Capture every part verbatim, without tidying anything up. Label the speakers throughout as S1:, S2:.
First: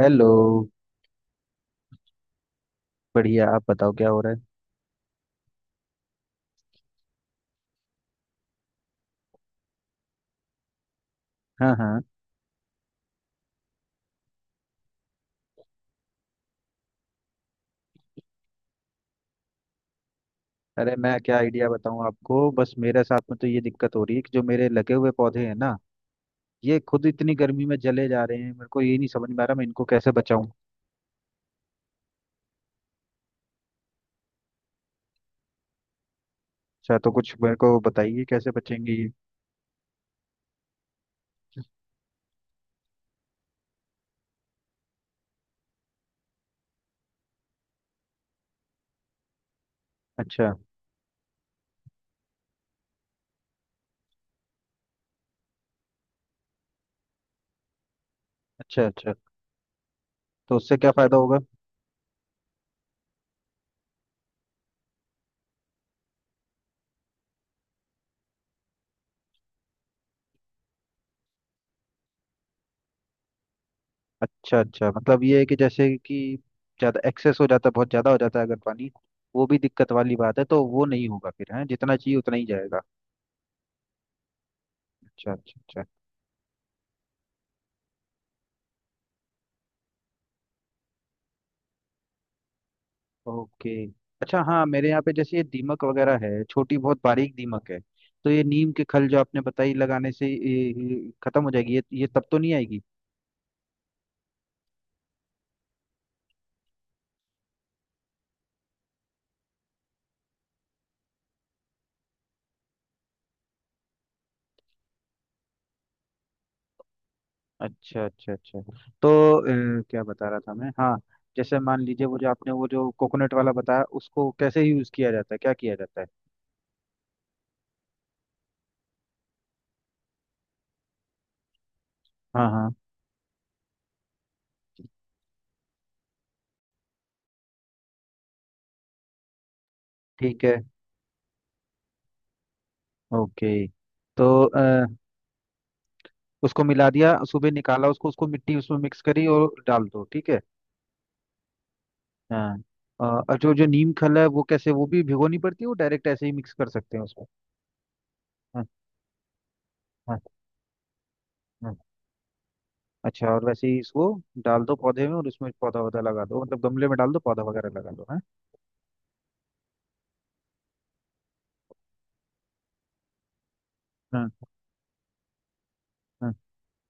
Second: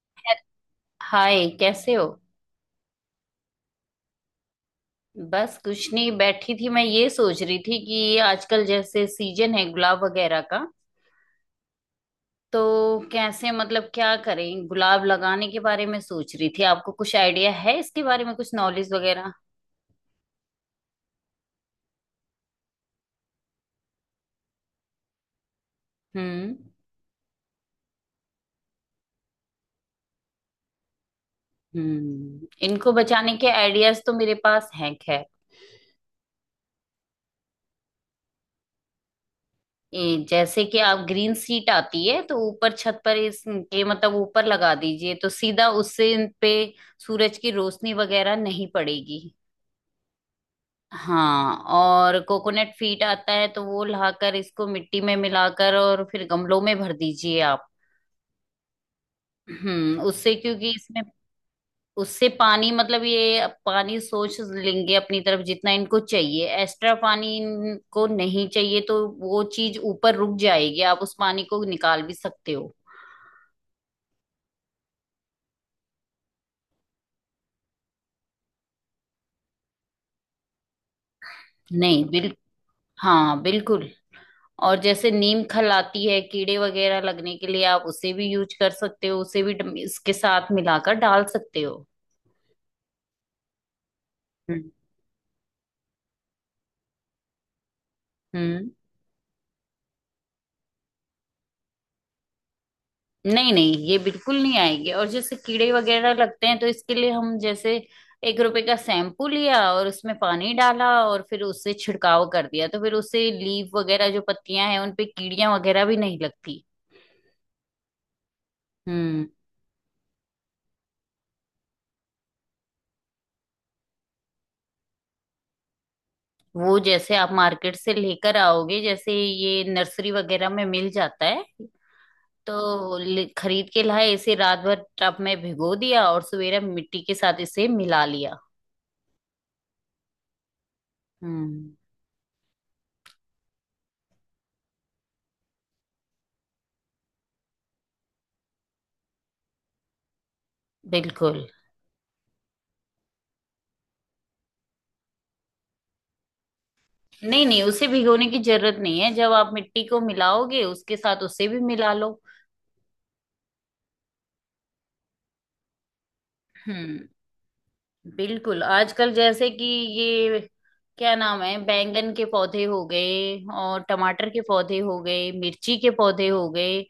S1: Hello.
S2: Hi, कैसे हो।
S1: बढ़िया, आप बताओ क्या हो रहा है?
S2: बस कुछ नहीं, बैठी थी। मैं ये सोच रही थी कि ये आजकल जैसे सीजन है गुलाब वगैरह का।
S1: हाँ, हाँ।
S2: तो कैसे, मतलब क्या करें, गुलाब लगाने के बारे में सोच रही थी। आपको कुछ आइडिया है इसके बारे में, कुछ नॉलेज वगैरह।
S1: अरे मैं क्या आइडिया बताऊं आपको, बस मेरे साथ में तो ये दिक्कत हो रही है कि जो मेरे लगे हुए पौधे हैं ना,
S2: हम्म।
S1: ये खुद इतनी गर्मी में जले जा रहे हैं। मेरे को ये नहीं समझ में आ रहा मैं इनको कैसे बचाऊं।
S2: हम्म। इनको बचाने के आइडियाज तो मेरे पास हैं, खैर
S1: अच्छा, तो कुछ मेरे को बताइए कैसे बचेंगे ये।
S2: ये जैसे कि आप ग्रीन सीट आती है तो ऊपर छत पर, इसके मतलब ऊपर लगा दीजिए तो सीधा उससे इन पे सूरज की रोशनी वगैरह नहीं पड़ेगी।
S1: अच्छा।
S2: हाँ, और कोकोनट फीट आता है तो वो लाकर इसको मिट्टी में मिलाकर और फिर गमलों में भर दीजिए आप।
S1: अच्छा, अच्छा।
S2: हम्म, उससे
S1: तो
S2: क्योंकि
S1: उससे क्या
S2: इसमें
S1: फायदा होगा?
S2: उससे पानी, मतलब ये पानी सोच लेंगे अपनी तरफ, जितना इनको चाहिए। एक्स्ट्रा पानी इनको नहीं चाहिए तो वो चीज ऊपर रुक जाएगी, आप उस पानी को निकाल भी सकते हो।
S1: अच्छा अच्छा, मतलब ये है कि जैसे कि ज्यादा एक्सेस हो जाता है, बहुत ज्यादा हो जाता है अगर पानी, वो भी दिक्कत वाली बात है। तो वो नहीं होगा फिर, है जितना
S2: नहीं
S1: चाहिए
S2: बिल,
S1: उतना ही जाएगा।
S2: हाँ बिल्कुल। और जैसे
S1: अच्छा,
S2: नीम
S1: अच्छा,
S2: खल
S1: अच्छा।
S2: आती है कीड़े वगैरह लगने के लिए, आप उसे भी यूज कर सकते हो, उसे भी डम- इसके साथ मिलाकर डाल सकते हो।
S1: ओके। अच्छा, हाँ
S2: हम्म।
S1: मेरे यहाँ पे जैसे ये दीमक वगैरह है, छोटी बहुत बारीक दीमक है। तो ये
S2: हम्म।
S1: नीम के खल जो आपने बताई, लगाने से ये- ये खत्म हो जाएगी? ये ये तब तो नहीं आएगी?
S2: नहीं नहीं, ये बिल्कुल नहीं आएगी। और जैसे कीड़े वगैरह लगते हैं तो इसके लिए हम जैसे एक रुपए का शैम्पू लिया और उसमें पानी डाला और फिर उससे छिड़काव कर दिया, तो फिर उससे लीफ वगैरह जो पत्तियां हैं उन पे कीड़ियां वगैरह भी नहीं लगती।
S1: अच्छा, अच्छा, अच्छा। तो
S2: हम्म।
S1: अ, क्या बता रहा था मैं, हाँ। जैसे मान लीजिए वो जो आपने वो जो कोकोनट वाला बताया, उसको कैसे यूज किया जाता है, क्या किया जाता है?
S2: वो जैसे आप मार्केट से लेकर आओगे, जैसे ये नर्सरी वगैरह में मिल जाता है,
S1: हाँ, हाँ।
S2: तो ले- खरीद के लाए, इसे रात भर टब में भिगो दिया और सवेरे मिट्टी के साथ इसे मिला लिया।
S1: ठीक है।
S2: हम्म।
S1: ओके। तो अ, उसको मिला दिया, सुबह निकाला उसको उसको मिट्टी उसमें मिक्स करी और डाल दो, ठीक है।
S2: बिल्कुल।
S1: हाँ। अ, और जो जो नीम खल है वो कैसे, वो भी भिगोनी पड़ती है वो डायरेक्ट ऐसे ही मिक्स कर सकते हैं उसमें?
S2: नहीं नहीं, उसे भिगोने की
S1: हाँ।
S2: जरूरत नहीं है, जब आप मिट्टी को
S1: हाँ।
S2: मिलाओगे उसके साथ उसे भी
S1: हाँ।
S2: मिला लो।
S1: अच्छा, और वैसे ही इसको डाल दो पौधे में और उसमें पौधा वौधा लगा दो, मतलब गमले में
S2: हम्म।
S1: डाल दो पौधा वगैरह लगा दो, हाँ।
S2: बिल्कुल। आजकल जैसे कि ये क्या नाम है, बैंगन के पौधे हो गए और टमाटर
S1: हाँ।
S2: के पौधे हो गए, मिर्ची के पौधे
S1: हाँ।
S2: हो गए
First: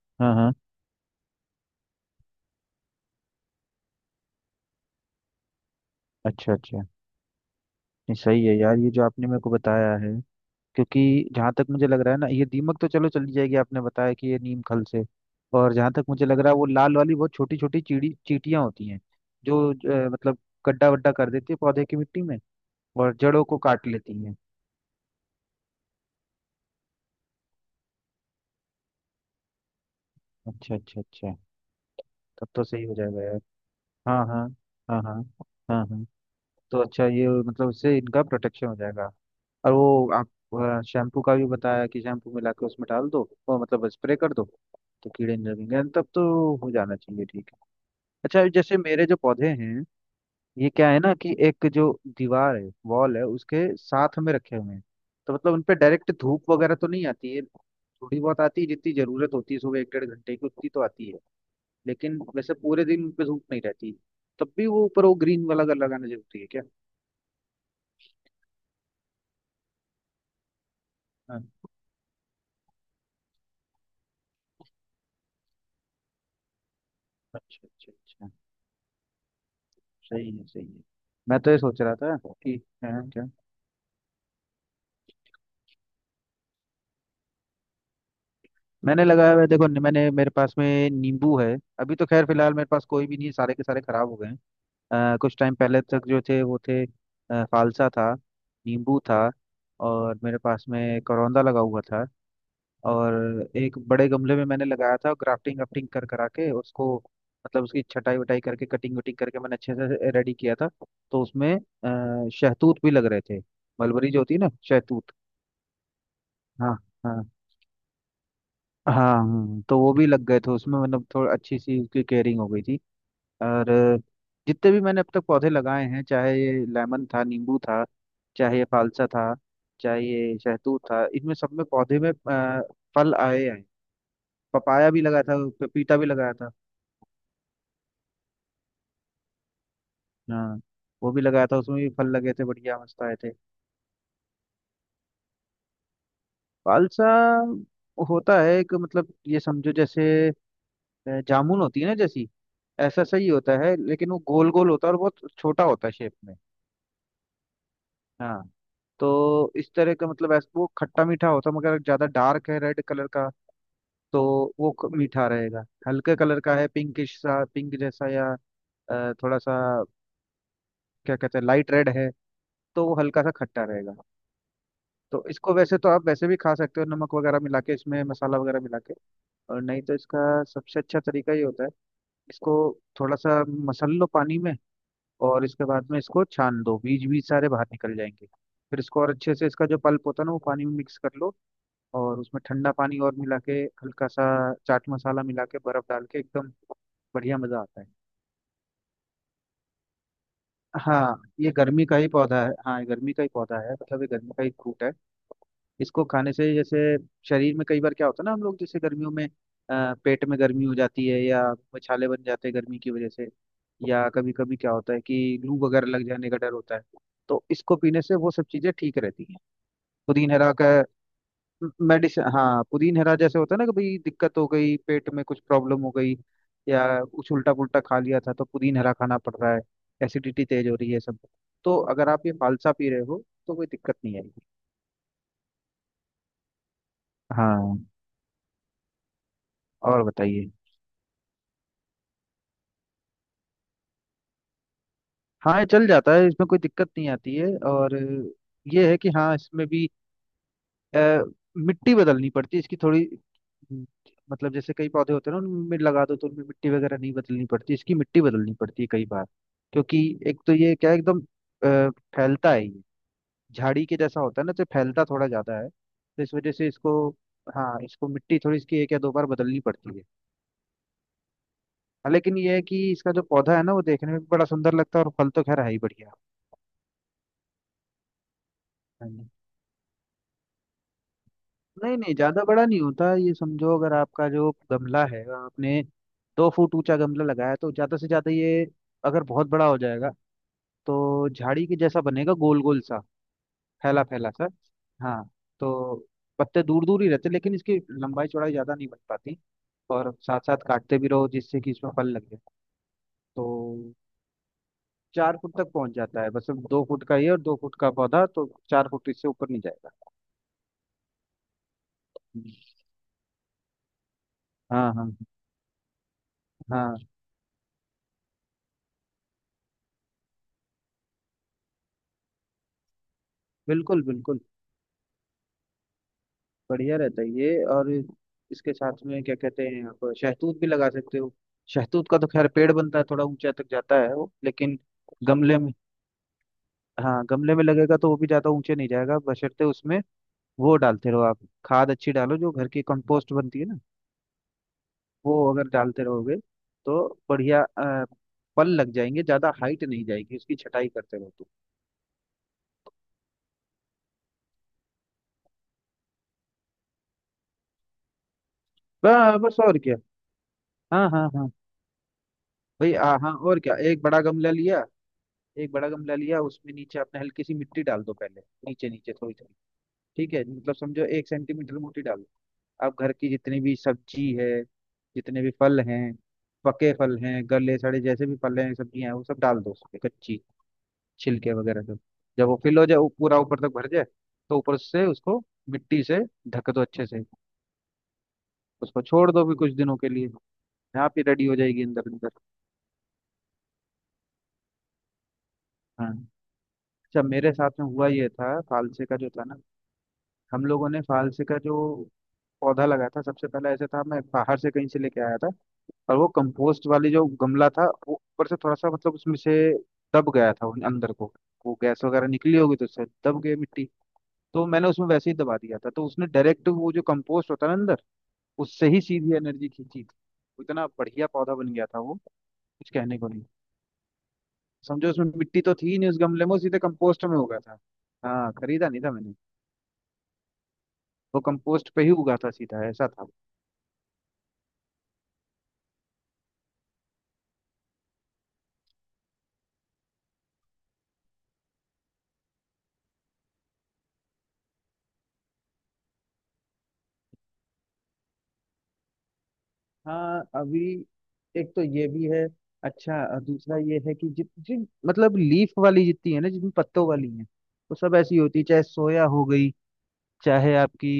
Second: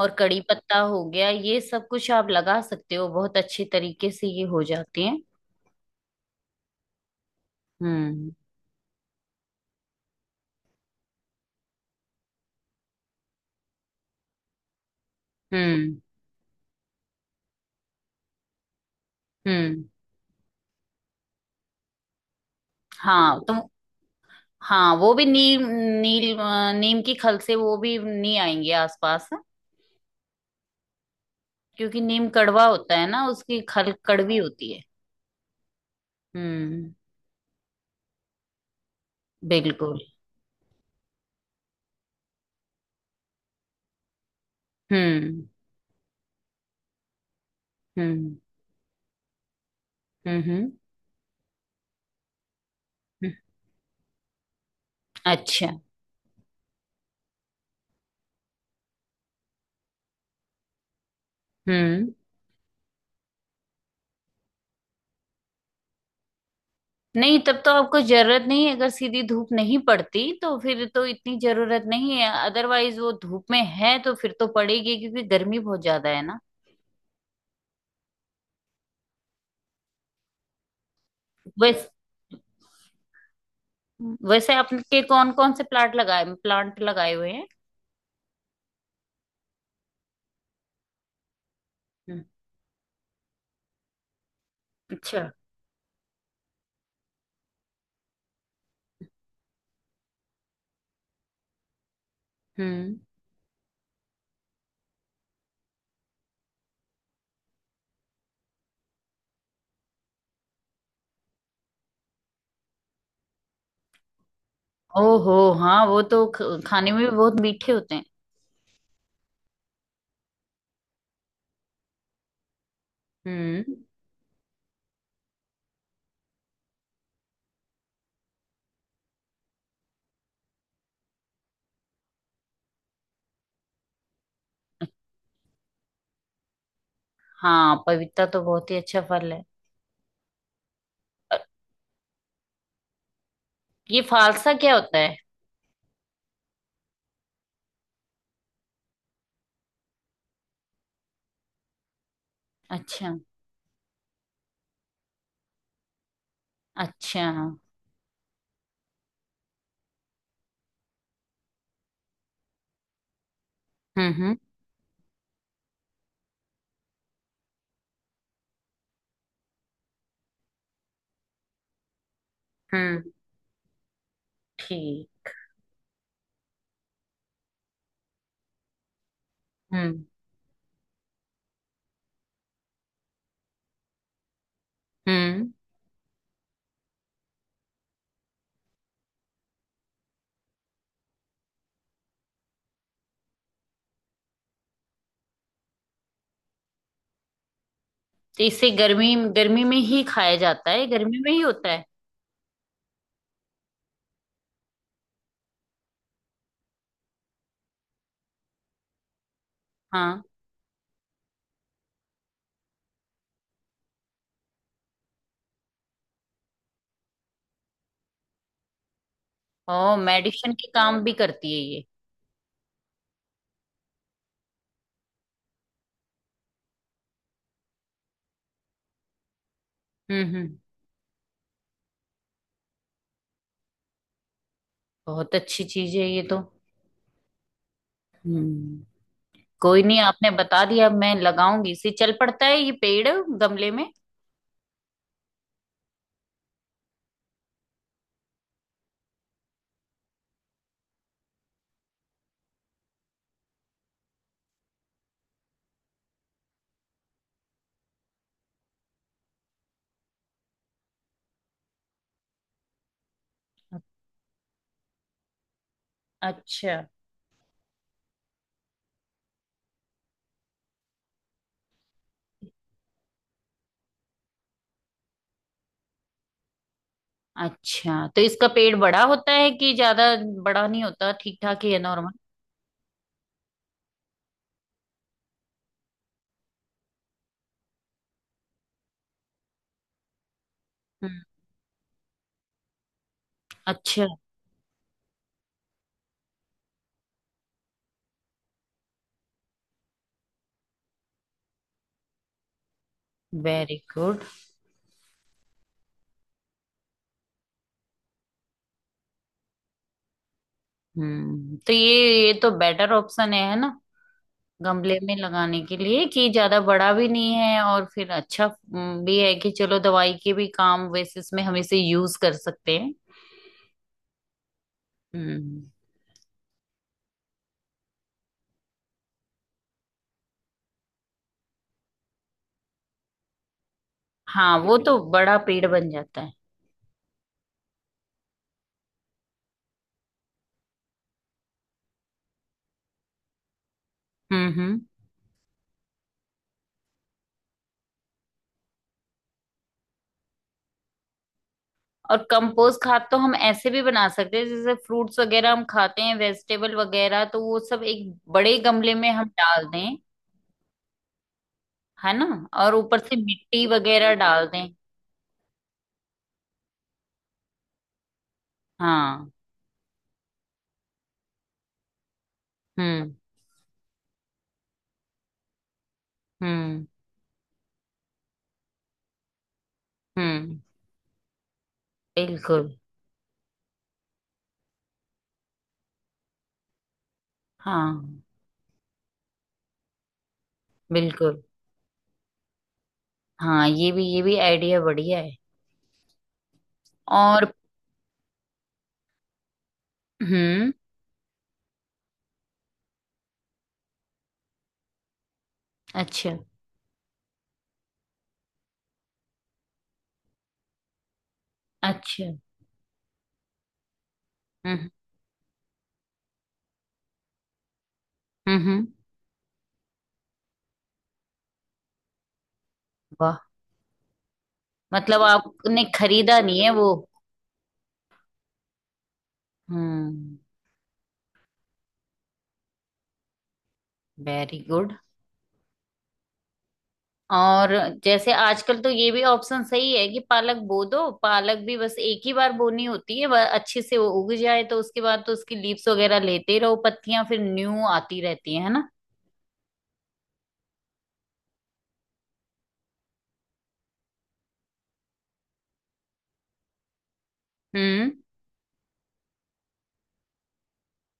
S2: और
S1: हाँ।
S2: कड़ी
S1: हाँ।
S2: पत्ता हो गया। ये सब कुछ आप लगा सकते हो, बहुत अच्छे तरीके से ये हो जाते हैं।
S1: अच्छा, अच्छा। नहीं,
S2: हम्म।
S1: सही है यार ये जो आपने मेरे को बताया है। क्योंकि जहाँ तक मुझे लग रहा है ना, ये दीमक तो चलो चली जाएगी, आपने बताया कि ये नीम खल से। और जहाँ
S2: हम्म।
S1: तक मुझे लग रहा है, वो लाल वाली बहुत छोटी छोटी चीड़ी चींटियाँ होती हैं जो
S2: हम्म।
S1: अ, मतलब गड्ढा वड्ढा कर देती है पौधे की मिट्टी में और
S2: हाँ
S1: जड़ों
S2: तो
S1: को काट लेती हैं।
S2: हाँ, वो भी नीम, नील अ, नीम की खल से वो भी नहीं आएंगे आसपास,
S1: अच्छा, अच्छा, अच्छा।
S2: क्योंकि नीम
S1: तब तो
S2: कड़वा
S1: सही हो
S2: होता है
S1: जाएगा
S2: ना,
S1: यार।
S2: उसकी खल
S1: हाँ,
S2: कड़वी
S1: हाँ।
S2: होती है।
S1: हाँ, हाँ। हाँ, हाँ। तो
S2: हम्म।
S1: अच्छा, ये मतलब उससे इनका प्रोटेक्शन हो जाएगा। और
S2: बिल्कुल।
S1: वो आप शैम्पू का भी बताया कि शैम्पू मिला के उसमें डाल दो, वो मतलब स्प्रे कर दो, तो कीड़े
S2: हम्म।
S1: नहीं लगेंगे। तब तो हो जाना चाहिए, ठीक है।
S2: हम्म।
S1: अच्छा, जैसे मेरे जो पौधे हैं,
S2: हम्म।
S1: ये
S2: हम्म,
S1: क्या है ना कि एक जो दीवार है, वॉल है,
S2: हम्म।
S1: उसके साथ में रखे हुए हैं। तो मतलब उन
S2: अच्छा।
S1: पे डायरेक्ट धूप वगैरह तो नहीं आती है, थोड़ी बहुत आती है, जितनी जरूरत होती है, सुबह एक डेढ़ घंटे की उतनी तो आती है।
S2: हम्म।
S1: लेकिन वैसे पूरे दिन उन पे धूप नहीं रहती। तब भी वो ऊपर वो ग्रीन वाला कलर लगाना जरूरी है क्या?
S2: नहीं, तब तो आपको जरूरत नहीं है। अगर सीधी धूप नहीं पड़ती तो फिर तो इतनी
S1: हाँ।
S2: जरूरत नहीं है। अदरवाइज वो धूप में है तो फिर तो पड़ेगी, क्योंकि गर्मी बहुत ज्यादा है ना।
S1: अच्छा, अच्छा, अच्छा। सही है, सही है। मैं तो ये सोच
S2: वैस
S1: रहा था कि, हाँ क्या?
S2: वैसे आपके कौन कौन से प्लांट लगाए, प्लांट लगाए हुए हैं।
S1: मैंने लगाया हुआ है, देखो मैंने, मेरे पास में नींबू है। अभी तो
S2: हम्म,
S1: खैर फिलहाल मेरे पास कोई भी नहीं है, सारे के सारे खराब हो गए हैं। अ,
S2: अच्छा।
S1: कुछ टाइम पहले तक जो थे, वो थे अ, फालसा था, नींबू था, और मेरे पास में करौंदा लगा हुआ था।
S2: हम्म।
S1: और एक बड़े गमले में मैंने लगाया था, ग्राफ्टिंग वाफ्टिंग कर करा के उसको, मतलब उसकी छटाई वटाई करके, कटिंग वटिंग करके मैंने अच्छे से रेडी किया था। तो उसमें अ, शहतूत भी लग रहे थे। मलबरी जो होती है ना, शहतूत।
S2: ओहो हाँ, वो तो ख-
S1: हाँ।
S2: खाने में भी
S1: हाँ।
S2: बहुत मीठे होते हैं।
S1: हाँ। हाँ, तो वो भी लग गए थे उसमें, मतलब थोड़ा अच्छी सी उसकी केयरिंग हो गई थी।
S2: हम्म।
S1: और अ, जितने भी मैंने अब तक पौधे लगाए हैं, चाहे ये लेमन था, नींबू था, चाहे ये फालसा था, चाहे ये शहतूत था, इनमें सब में पौधे में अ, फल आए हैं। पपाया भी लगाया था, पपीता भी लगाया था।
S2: हाँ, पपीता तो बहुत ही अच्छा फल है।
S1: हाँ, वो भी
S2: अ,
S1: लगाया था, उसमें भी फल लगे थे, बढ़िया मस्त आए थे।
S2: ये फालसा क्या होता है।
S1: पालसा होता है एक, मतलब ये समझो जैसे अ, जामुन होती है ना, जैसी ऐसा
S2: अच्छा।
S1: सही होता है, लेकिन वो गोल गोल होता है और बहुत छोटा होता है शेप में।
S2: अच्छा। हम्म।
S1: हाँ, तो इस तरह का, मतलब ऐसा वो खट्टा मीठा होता है, मगर ज्यादा डार्क है रेड कलर का तो
S2: हम्म।
S1: वो क- मीठा रहेगा। हल्के कलर का है, पिंकिश सा, पिंक जैसा या अ, थोड़ा सा क्या कहते हैं, लाइट रेड है, तो वो
S2: हम्म।
S1: हल्का सा खट्टा रहेगा। तो
S2: ठीक।
S1: इसको वैसे तो आप वैसे भी खा सकते हो, नमक वगैरह मिला के इसमें, मसाला वगैरह मिला के, और नहीं तो
S2: हम्म।
S1: इसका सबसे अच्छा तरीका ये होता है, इसको थोड़ा सा मसल लो पानी में, और
S2: हम्म।
S1: इसके बाद में इसको छान दो, बीज बीज सारे बाहर निकल जाएंगे। फिर इसको और अच्छे से, इसका जो पल्प होता है ना, वो पानी में मिक्स कर लो, और उसमें ठंडा पानी और मिला के, हल्का सा चाट मसाला मिला के, बर्फ डाल के, एकदम बढ़िया मजा आता है।
S2: तो इसे गर्मी गर्मी में ही खाया जाता है, गर्मी
S1: हाँ,
S2: में ही
S1: ये
S2: होता है।
S1: गर्मी का ही पौधा है, हाँ ये गर्मी का ही पौधा है, मतलब ये गर्मी का ही फ्रूट है। इसको खाने से जैसे शरीर में, कई बार क्या होता है ना हम लोग जैसे गर्मियों में अ,
S2: हाँ।
S1: पेट में गर्मी हो जाती है, या छाले बन जाते हैं गर्मी की वजह से, या कभी कभी क्या होता है कि लू वगैरह लग जाने का डर होता है, तो इसको पीने से वो सब चीजें ठीक रहती हैं।
S2: ओ,
S1: पुदीन हरा
S2: मेडिसिन के
S1: का
S2: काम भी करती है ये।
S1: मेडिसिन, हाँ पुदीन हरा जैसे होता है ना कि भाई दिक्कत हो गई, पेट में कुछ प्रॉब्लम हो गई, या कुछ उल्टा पुल्टा खा लिया था, तो पुदीन हरा खाना पड़ रहा है,
S2: हम्म
S1: एसिडिटी
S2: हम्म।
S1: तेज हो रही है, सब। तो अगर आप ये फालसा पी रहे हो तो कोई दिक्कत नहीं आएगी।
S2: बहुत अच्छी चीज है ये तो।
S1: हाँ।
S2: हम्म। कोई नहीं,
S1: और
S2: आपने
S1: बताइए।
S2: बता दिया। अब मैं लगाऊंगी इसे, चल पड़ता है ये पेड़ गमले में।
S1: हाँ, ये चल जाता है, इसमें कोई दिक्कत नहीं आती है। और ये है कि हाँ, इसमें भी अ, मिट्टी बदलनी पड़ती है इसकी थोड़ी, हम्म, मतलब जैसे कई पौधे होते हैं ना, उनमें लगा दो तो उनमें मिट्टी वगैरह नहीं बदलनी पड़ती, इसकी मिट्टी बदलनी पड़ती है कई बार, क्योंकि एक तो ये क्या है, एकदम अ, फैलता है ये, झाड़ी के जैसा होता है ना, तो फैलता थोड़ा ज्यादा है, तो इस वजह से
S2: अच्छा
S1: इसको, हाँ इसको मिट्टी थोड़ी, इसकी एक या दो बार बदलनी पड़ती है। हाँ, लेकिन ये है कि इसका जो पौधा है ना, वो देखने में भी बड़ा सुंदर लगता है, और फल तो खैर है ही बढ़िया।
S2: अच्छा, तो इसका पेड़ बड़ा होता है कि ज्यादा बड़ा नहीं होता, ठीक ठाक ही है,
S1: नहीं
S2: नॉर्मल।
S1: नहीं, ज्यादा बड़ा नहीं होता, ये समझो अगर आपका जो गमला है, आपने दो फुट ऊंचा गमला लगाया है, तो ज्यादा से ज्यादा ये, अगर बहुत बड़ा हो जाएगा
S2: हम्म।
S1: तो झाड़ी के जैसा बनेगा, गोल गोल सा, फैला
S2: अच्छा।
S1: फैला सा। हाँ, तो पत्ते दूर दूर ही रहते, लेकिन इसकी लंबाई चौड़ाई ज्यादा नहीं बन पाती, और साथ साथ काटते भी रहो जिससे कि इसमें फल लगे। तो
S2: वेरी गुड।
S1: चार फुट तक पहुंच जाता है बस, अब दो फुट का ये और दो फुट का पौधा, तो चार फुट, इससे ऊपर नहीं जाएगा।
S2: हम्म। तो ये ये तो बेटर ऑप्शन है है ना,
S1: हाँ,
S2: गमले
S1: हाँ,
S2: में लगाने के लिए कि ज्यादा बड़ा
S1: हाँ।
S2: भी नहीं है। और फिर अच्छा हम्म, भी है कि चलो दवाई के भी काम, वैसे इसमें हम इसे यूज कर सकते हैं।
S1: बिल्कुल, बिल्कुल।
S2: हम्म।
S1: बढ़िया रहता है ये। और इसके साथ में क्या कहते हैं, आप शहतूत भी लगा सकते हो। शहतूत का तो खैर पेड़ बनता है, थोड़ा ऊंचा तक जाता है वो
S2: हाँ, वो
S1: लेकिन,
S2: तो बड़ा
S1: गमले
S2: पेड़
S1: में,
S2: बन जाता है।
S1: हाँ गमले में लगेगा तो वो भी ज्यादा ऊंचे नहीं जाएगा बशर्ते उसमें वो डालते रहो आप, खाद अच्छी डालो, जो घर की कंपोस्ट बनती है ना,
S2: हम्म। हम्म।
S1: वो अगर डालते रहोगे तो बढ़िया अ, फल लग जाएंगे, ज्यादा हाइट नहीं जाएगी, उसकी छटाई करते रहो तो।
S2: और कंपोस्ट खाद तो हम ऐसे भी बना सकते हैं, जैसे फ्रूट्स वगैरह हम खाते हैं, वेजिटेबल वगैरह, तो वो सब एक बड़े गमले में हम
S1: ब- बस
S2: डाल
S1: और
S2: दें,
S1: क्या। हाँ, हाँ, हाँ।
S2: है ना। और
S1: भाई
S2: ऊपर से
S1: हाँ हाँ, और
S2: मिट्टी
S1: क्या, एक
S2: वगैरह
S1: बड़ा
S2: डाल
S1: गमला
S2: दें।
S1: लिया, एक बड़ा गमला लिया, उसमें नीचे आपने हल्की सी मिट्टी डाल दो पहले, नीचे नीचे
S2: हाँ।
S1: थोड़ी थोड़ी, ठीक है, मतलब समझो एक सेंटीमीटर मोटी डालो। आप घर
S2: हम्म।
S1: की जितनी भी सब्जी है, जितने भी फल हैं,
S2: हम्म।
S1: पके फल हैं, गले सड़े, जैसे भी फल हैं, सब्जियां हैं, वो सब डाल दो उसमें, कच्ची
S2: हम्म।
S1: छिलके वगैरह सब। जब वो
S2: बिल्कुल।
S1: फिल हो जाए, वो पूरा ऊपर तक भर जाए, तो ऊपर से उसको मिट्टी से ढक दो अच्छे से।
S2: हाँ।
S1: उसको छोड़ दो भी कुछ दिनों के लिए। आप ही
S2: बिल्कुल।
S1: रेडी हो जाएगी अंदर अंदर।
S2: हाँ, ये भी, ये भी आइडिया बढ़िया है।
S1: हाँ। अच्छा,
S2: और
S1: मेरे साथ में हुआ ये था, फालसे का जो था ना, हम
S2: हम्म।
S1: लोगों ने फालसे का जो पौधा लगाया था सबसे पहले, ऐसे था, मैं बाहर से कहीं से लेके आया था। और वो
S2: अच्छा
S1: कंपोस्ट वाली जो गमला था, वो ऊपर से थोड़ा सा मतलब उसमें से दब गया था उन- अंदर को, वो गैस वगैरह
S2: अच्छा।
S1: निकली होगी तो उससे दब गई मिट्टी। तो मैंने
S2: हम्म।
S1: उसमें वैसे ही दबा दिया था, तो उसने डायरेक्ट वो जो कंपोस्ट होता है ना अंदर,
S2: हम्म। हम्म,
S1: उससे ही सीधी एनर्जी खींची थी, इतना बढ़िया पौधा बन गया था वो, कुछ कहने को नहीं।
S2: वाह।
S1: समझो
S2: मतलब
S1: उसमें मिट्टी तो
S2: आपने
S1: थी ही नहीं उस
S2: खरीदा
S1: गमले में, वो
S2: नहीं है
S1: सीधे
S2: वो।
S1: कंपोस्ट में उगा था। हाँ, खरीदा नहीं था मैंने,
S2: हम्म।
S1: वो कंपोस्ट पे ही उगा था सीधा, ऐसा था।
S2: Very good. और जैसे आजकल तो ये भी ऑप्शन सही है कि पालक बो दो। पालक भी बस एक ही बार बोनी होती है, वह अच्छे से वो उग जाए तो उसके बाद तो उसकी लीव्स वगैरह लेते रहो, पत्तियां फिर न्यू आती रहती है है ना।
S1: हाँ, अभी एक तो ये भी है। अच्छा, अ, दूसरा ये है कि जित जिन, मतलब लीफ वाली जितनी है ना, जितनी पत्तों वाली है, वो
S2: हम्म।
S1: सब ऐसी होती है चाहे सोया हो गई, चाहे आपकी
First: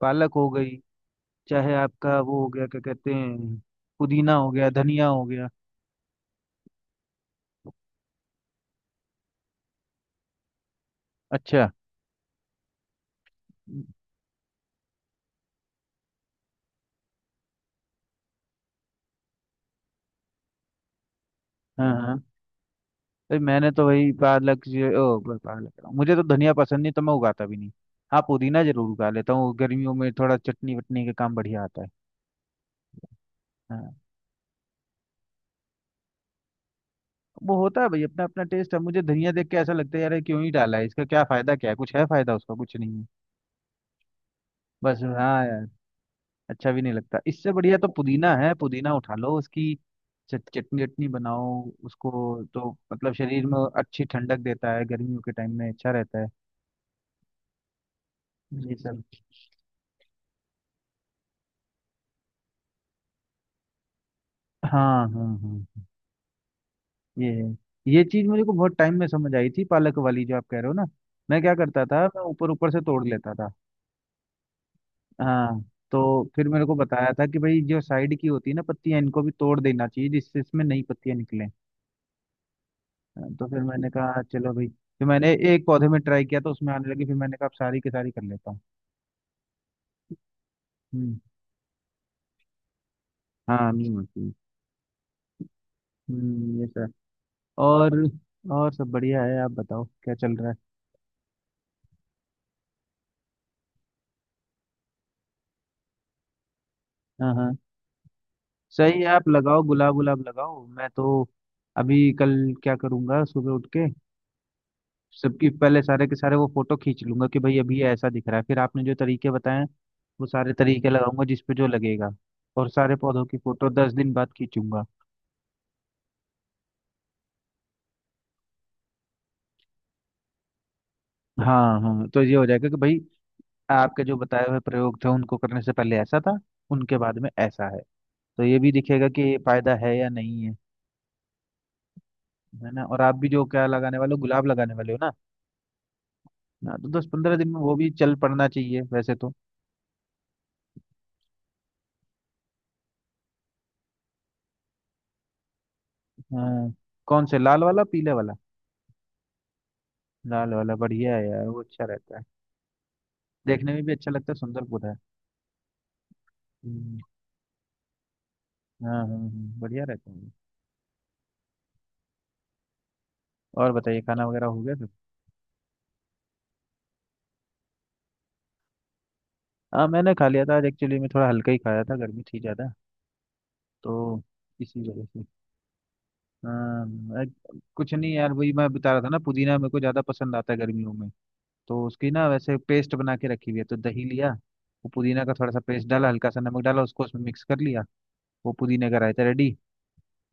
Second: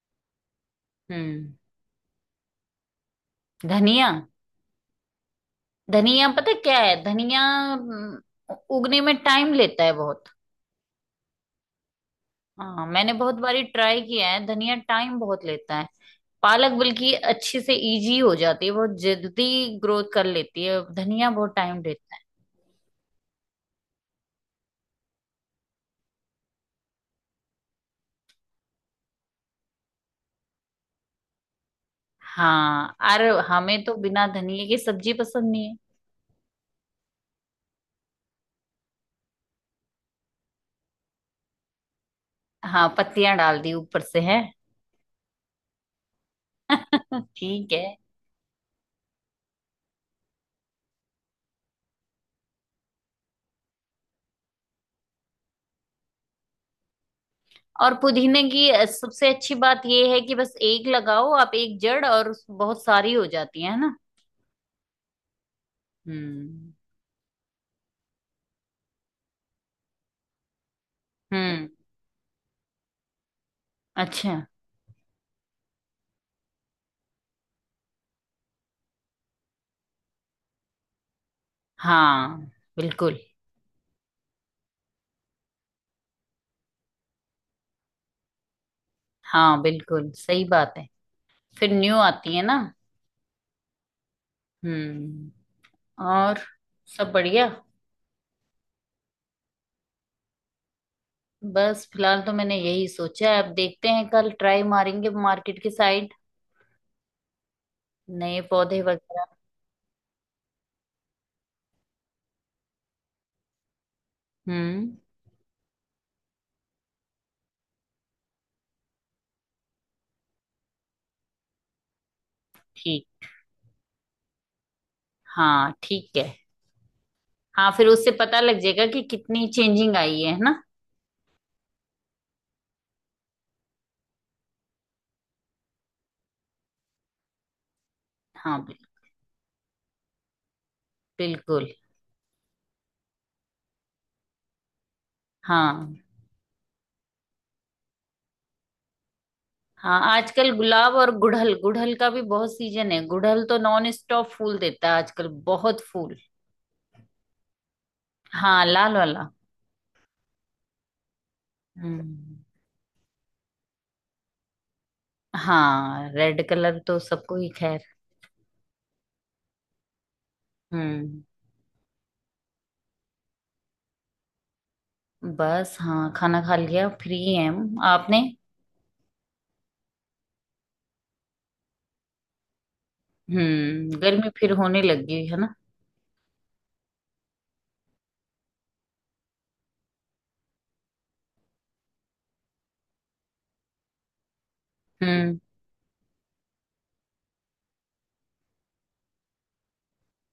S1: पालक हो गई,
S2: हम्म।
S1: चाहे आपका वो हो गया, क्या कहते हैं,
S2: धनिया।
S1: पुदीना हो गया, धनिया हो गया।
S2: धनिया पता क्या है धनिया हम्म, उगने में टाइम लेता है बहुत।
S1: अच्छा।
S2: हाँ, मैंने बहुत बारी ट्राई किया है, धनिया टाइम बहुत लेता है। पालक बल्कि अच्छे से इजी हो जाती है, बहुत जल्दी ग्रोथ कर लेती है, धनिया बहुत टाइम
S1: हाँ
S2: लेती है।
S1: हाँ, भाई मैंने तो वही पालक जो ओ ब- पालक कह रहा हूँ। मुझे तो धनिया पसंद नहीं तो मैं उगाता भी नहीं। हाँ, पुदीना जरूर उगा लेता हूँ गर्मियों में, थोड़ा चटनी वटनी का काम बढ़िया आता है।
S2: हाँ, अरे हमें तो
S1: हाँ।
S2: बिना धनिए की सब्जी पसंद नहीं है।
S1: वो होता है भाई, अपना अपना टेस्ट है। मुझे धनिया देख के ऐसा लगता है, यार ये क्यों ही डाला है, इसका क्या फायदा, क्या है, कुछ है फायदा उसका? कुछ
S2: हाँ,
S1: नहीं है।
S2: पत्तियां डाल दी ऊपर से, है।
S1: बस हाँ यार, अच्छा भी नहीं लगता। इससे
S2: ठीक
S1: बढ़िया तो
S2: है।
S1: पुदीना है, पुदीना उठा लो, उसकी चट- चटनी चटनी बनाओ उसको। तो मतलब शरीर में अच्छी ठंडक देता है, गर्मियों के टाइम में अच्छा रहता है।
S2: और पुदीने की
S1: ये
S2: अ,
S1: सब।
S2: सबसे अच्छी बात ये है कि बस एक लगाओ आप, एक जड़, और उस- बहुत सारी हो जाती है ना।
S1: हाँ हाँ हाँ,
S2: हम्म।
S1: ये है। ये चीज मुझे को बहुत टाइम में समझ आई थी, पालक वाली जो आप कह रहे हो ना। मैं क्या
S2: हम्म।
S1: करता था, मैं ऊपर ऊपर से तोड़ लेता था।
S2: अच्छा।
S1: हाँ, तो फिर मेरे को बताया था कि भाई जो साइड की होती है ना पत्तियां, इनको भी तोड़ देना चाहिए, जिससे इसमें नई पत्तियां निकलें।
S2: हाँ बिल्कुल,
S1: हाँ, तो फिर मैंने कहा चलो भाई, फिर मैंने एक पौधे में ट्राई किया तो उसमें आने लगी। फिर मैंने कहा अब सारी की सारी कर लेता हूँ।
S2: हाँ बिल्कुल सही बात है,
S1: हम्म।
S2: फिर न्यू आती है ना।
S1: हाँ नीम होती है।
S2: हम्म। और
S1: हम्म ये सर।
S2: सब बढ़िया।
S1: और और सब बढ़िया है। आप बताओ क्या चल रहा है।
S2: बस फिलहाल तो मैंने यही सोचा है, अब देखते हैं कल ट्राई मारेंगे मार्केट की साइड,
S1: हाँ हाँ,
S2: नए पौधे
S1: सही है, आप
S2: वगैरह।
S1: लगाओ गुलाब, गुलाब लगाओ। मैं तो अभी कल क्या करूँगा, सुबह उठ के
S2: हम्म।
S1: सबकी, पहले सारे के सारे वो फोटो खींच लूंगा कि भाई अभी ये ऐसा दिख रहा है। फिर आपने जो तरीके बताए, वो सारे तरीके लगाऊंगा, जिस पे जो लगेगा। और सारे
S2: ठीक।
S1: पौधों की फोटो दस दिन बाद खींचूंगा।
S2: हाँ ठीक है। हाँ, फिर उससे पता लग जाएगा कि कितनी चेंजिंग आई है है ना।
S1: हाँ हाँ, तो ये हो जाएगा कि भाई आपके जो बताए हुए प्रयोग थे, उनको करने से पहले ऐसा था, उनके बाद में ऐसा है। तो
S2: हाँ
S1: ये भी
S2: बिल-
S1: दिखेगा कि ये फायदा है या नहीं है।
S2: बिल्कुल।
S1: है ना। और आप भी जो क्या लगाने वाले हो, गुलाब लगाने वाले हो ना।
S2: हाँ।
S1: हाँ, तो दस पंद्रह दिन में वो भी चल पड़ना चाहिए वैसे तो।
S2: हाँ, आजकल गुलाब, और गुड़हल, गुड़हल का भी बहुत सीजन है, गुड़हल तो नॉन स्टॉप फूल देता है आजकल, बहुत फूल।
S1: हाँ, कौन से, लाल वाला पीले वाला?
S2: हाँ, लाल वाला।
S1: लाल वाला बढ़िया है यार, वो अच्छा रहता है,
S2: हम्म।
S1: देखने में भी अच्छा लगता है, सुंदर पौधा है।
S2: हाँ, रेड कलर तो
S1: हम्म।
S2: सबको ही, खैर।
S1: हाँ हाँ हाँ, बढ़िया रहता है ये।
S2: हम्म।
S1: और बताइए, खाना वगैरह हो गया सब?
S2: बस हाँ, खाना खा लिया, फ्री है हम, आपने।
S1: हाँ मैंने खा लिया था आज। एक्चुअली मैं थोड़ा हल्का ही खाया था, गर्मी थी ज़्यादा, तो
S2: हम्म, गर्मी फिर
S1: इसी
S2: होने
S1: वजह
S2: लगी
S1: से।
S2: है ना।
S1: हाँ एक- कुछ नहीं यार, वही मैं बता रहा था ना, पुदीना मेरे को ज़्यादा पसंद आता है गर्मियों में। तो उसकी ना वैसे पेस्ट बना के रखी हुई है, तो दही लिया, वो पुदीना का
S2: हम्म।
S1: थोड़ा सा पेस्ट डाला, हल्का सा नमक डाला, उसको उसमें मिक्स कर लिया। वो पुदीने का रायता रेडी।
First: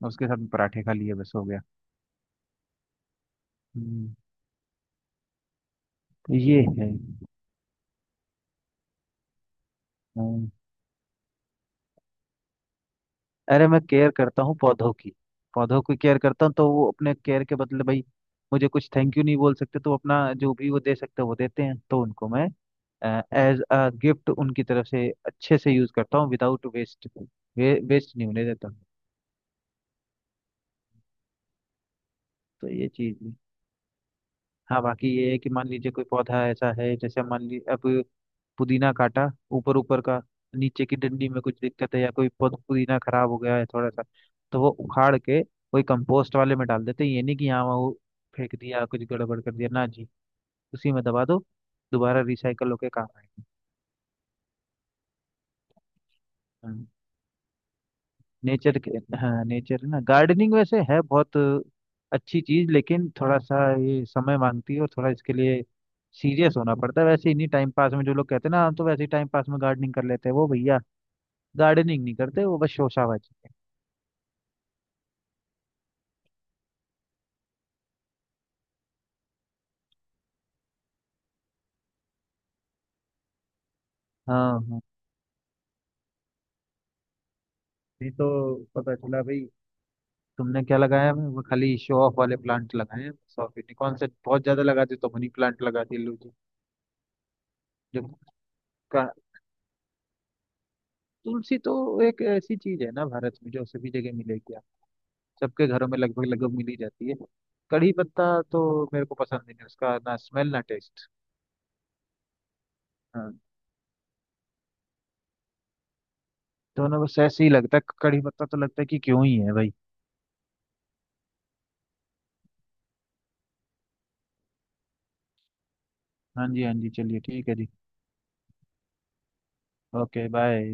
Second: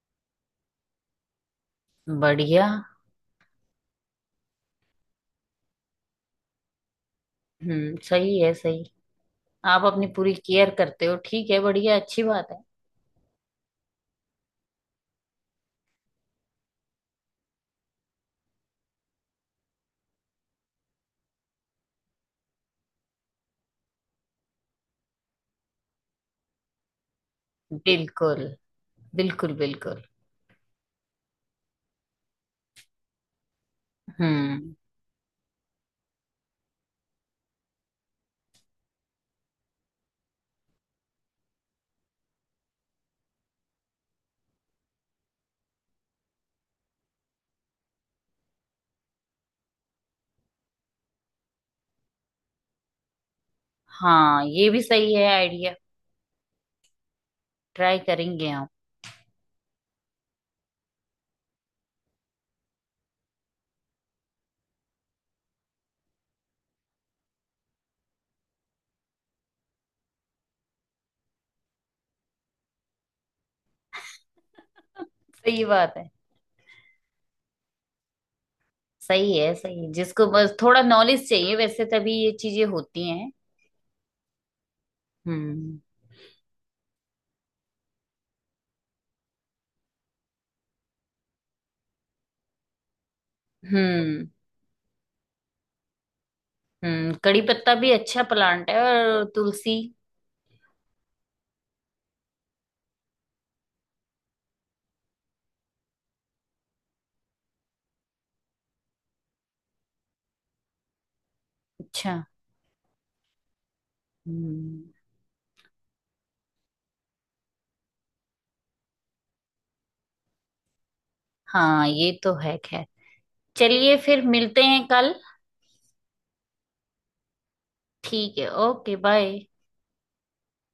S1: उसके साथ में पराठे खा लिए, बस हो गया।
S2: बढ़िया।
S1: हम्म। तो ये है।
S2: हम्म। सही है, सही। आप अपनी पूरी
S1: हाँ,
S2: केयर करते हो, ठीक है, बढ़िया, अच्छी बात है।
S1: अरे मैं केयर करता हूँ पौधों की। पौधों की केयर करता हूँ, तो वो अपने केयर के बदले भाई, मुझे कुछ थैंक यू नहीं बोल सकते, तो अपना जो भी वो दे सकते हैं, वो देते हैं। तो उनको मैं एज अ गिफ्ट उनकी तरफ से अच्छे से यूज करता हूँ, विदाउट वेस्ट। वे, वेस्ट नहीं
S2: बिल्कुल,
S1: होने देता।
S2: बिल्कुल बिल्कुल।
S1: तो ये चीज है।
S2: हम्म।
S1: हाँ बाकी ये है कि मान लीजिए कोई पौधा ऐसा है, जैसे मान लीजिए अब पुदीना काटा, ऊपर ऊपर का, नीचे की डंडी में कुछ दिक्कत है या कोई पु- पुदीना खराब हो गया है थोड़ा सा, तो वो उखाड़ के कोई कंपोस्ट वाले में डाल देते हैं। ये नहीं कि यहाँ वो फेंक दिया, कुछ गड़बड़ कर दिया ना जी। उसी में दबा दो, दोबारा रिसाइकल होके काम आएगा।
S2: हाँ ये भी सही है आइडिया, ट्राई करेंगे हम।
S1: नेचर के। हाँ नेचर है ना। गार्डनिंग वैसे है बहुत अच्छी चीज, लेकिन थोड़ा सा ये समय मांगती है और थोड़ा इसके लिए सीरियस होना पड़ता है। वैसे इन्हीं टाइम पास में जो लोग कहते हैं ना, हम तो वैसे ही टाइम पास में गार्डनिंग कर लेते हैं, वो भैया गार्डनिंग नहीं करते, वो बस शोशाबाजी।
S2: सही बात है, सही है सही है, जिसको बस थोड़ा नॉलेज चाहिए वैसे, तभी ये चीजें होती हैं।
S1: हाँ हाँ,
S2: हम्म।
S1: नहीं तो पता चला भाई, तुमने क्या लगाया है? वो खाली शो ऑफ वाले प्लांट लगाए हैं सौंफ के। कौन से
S2: हम्म।
S1: बहुत ज्यादा लगाती, तो मनी प्लांट लगाती है लोग।
S2: हम्म। कड़ी पत्ता भी
S1: जो
S2: अच्छा प्लांट है,
S1: का,
S2: और तुलसी।
S1: तुलसी तो एक ऐसी चीज है ना भारत में, जो सभी जगह मिलेगी, आप सबके घरों में लगभग लगभग मिल ही जाती है। कड़ी पत्ता तो मेरे को पसंद नहीं है, उसका ना स्मेल ना टेस्ट।
S2: अच्छा।
S1: हाँ,
S2: हम्म।
S1: दोनों बस ऐसे ही लगता है, कड़ी पत्ता तो लगता है कि क्यों ही है भाई।
S2: हाँ, ये तो है खैर। चलिए फिर मिलते हैं कल।
S1: हाँ जी हाँ जी, चलिए ठीक है जी।
S2: ठीक है, ओके बाय।
S1: Okay bye.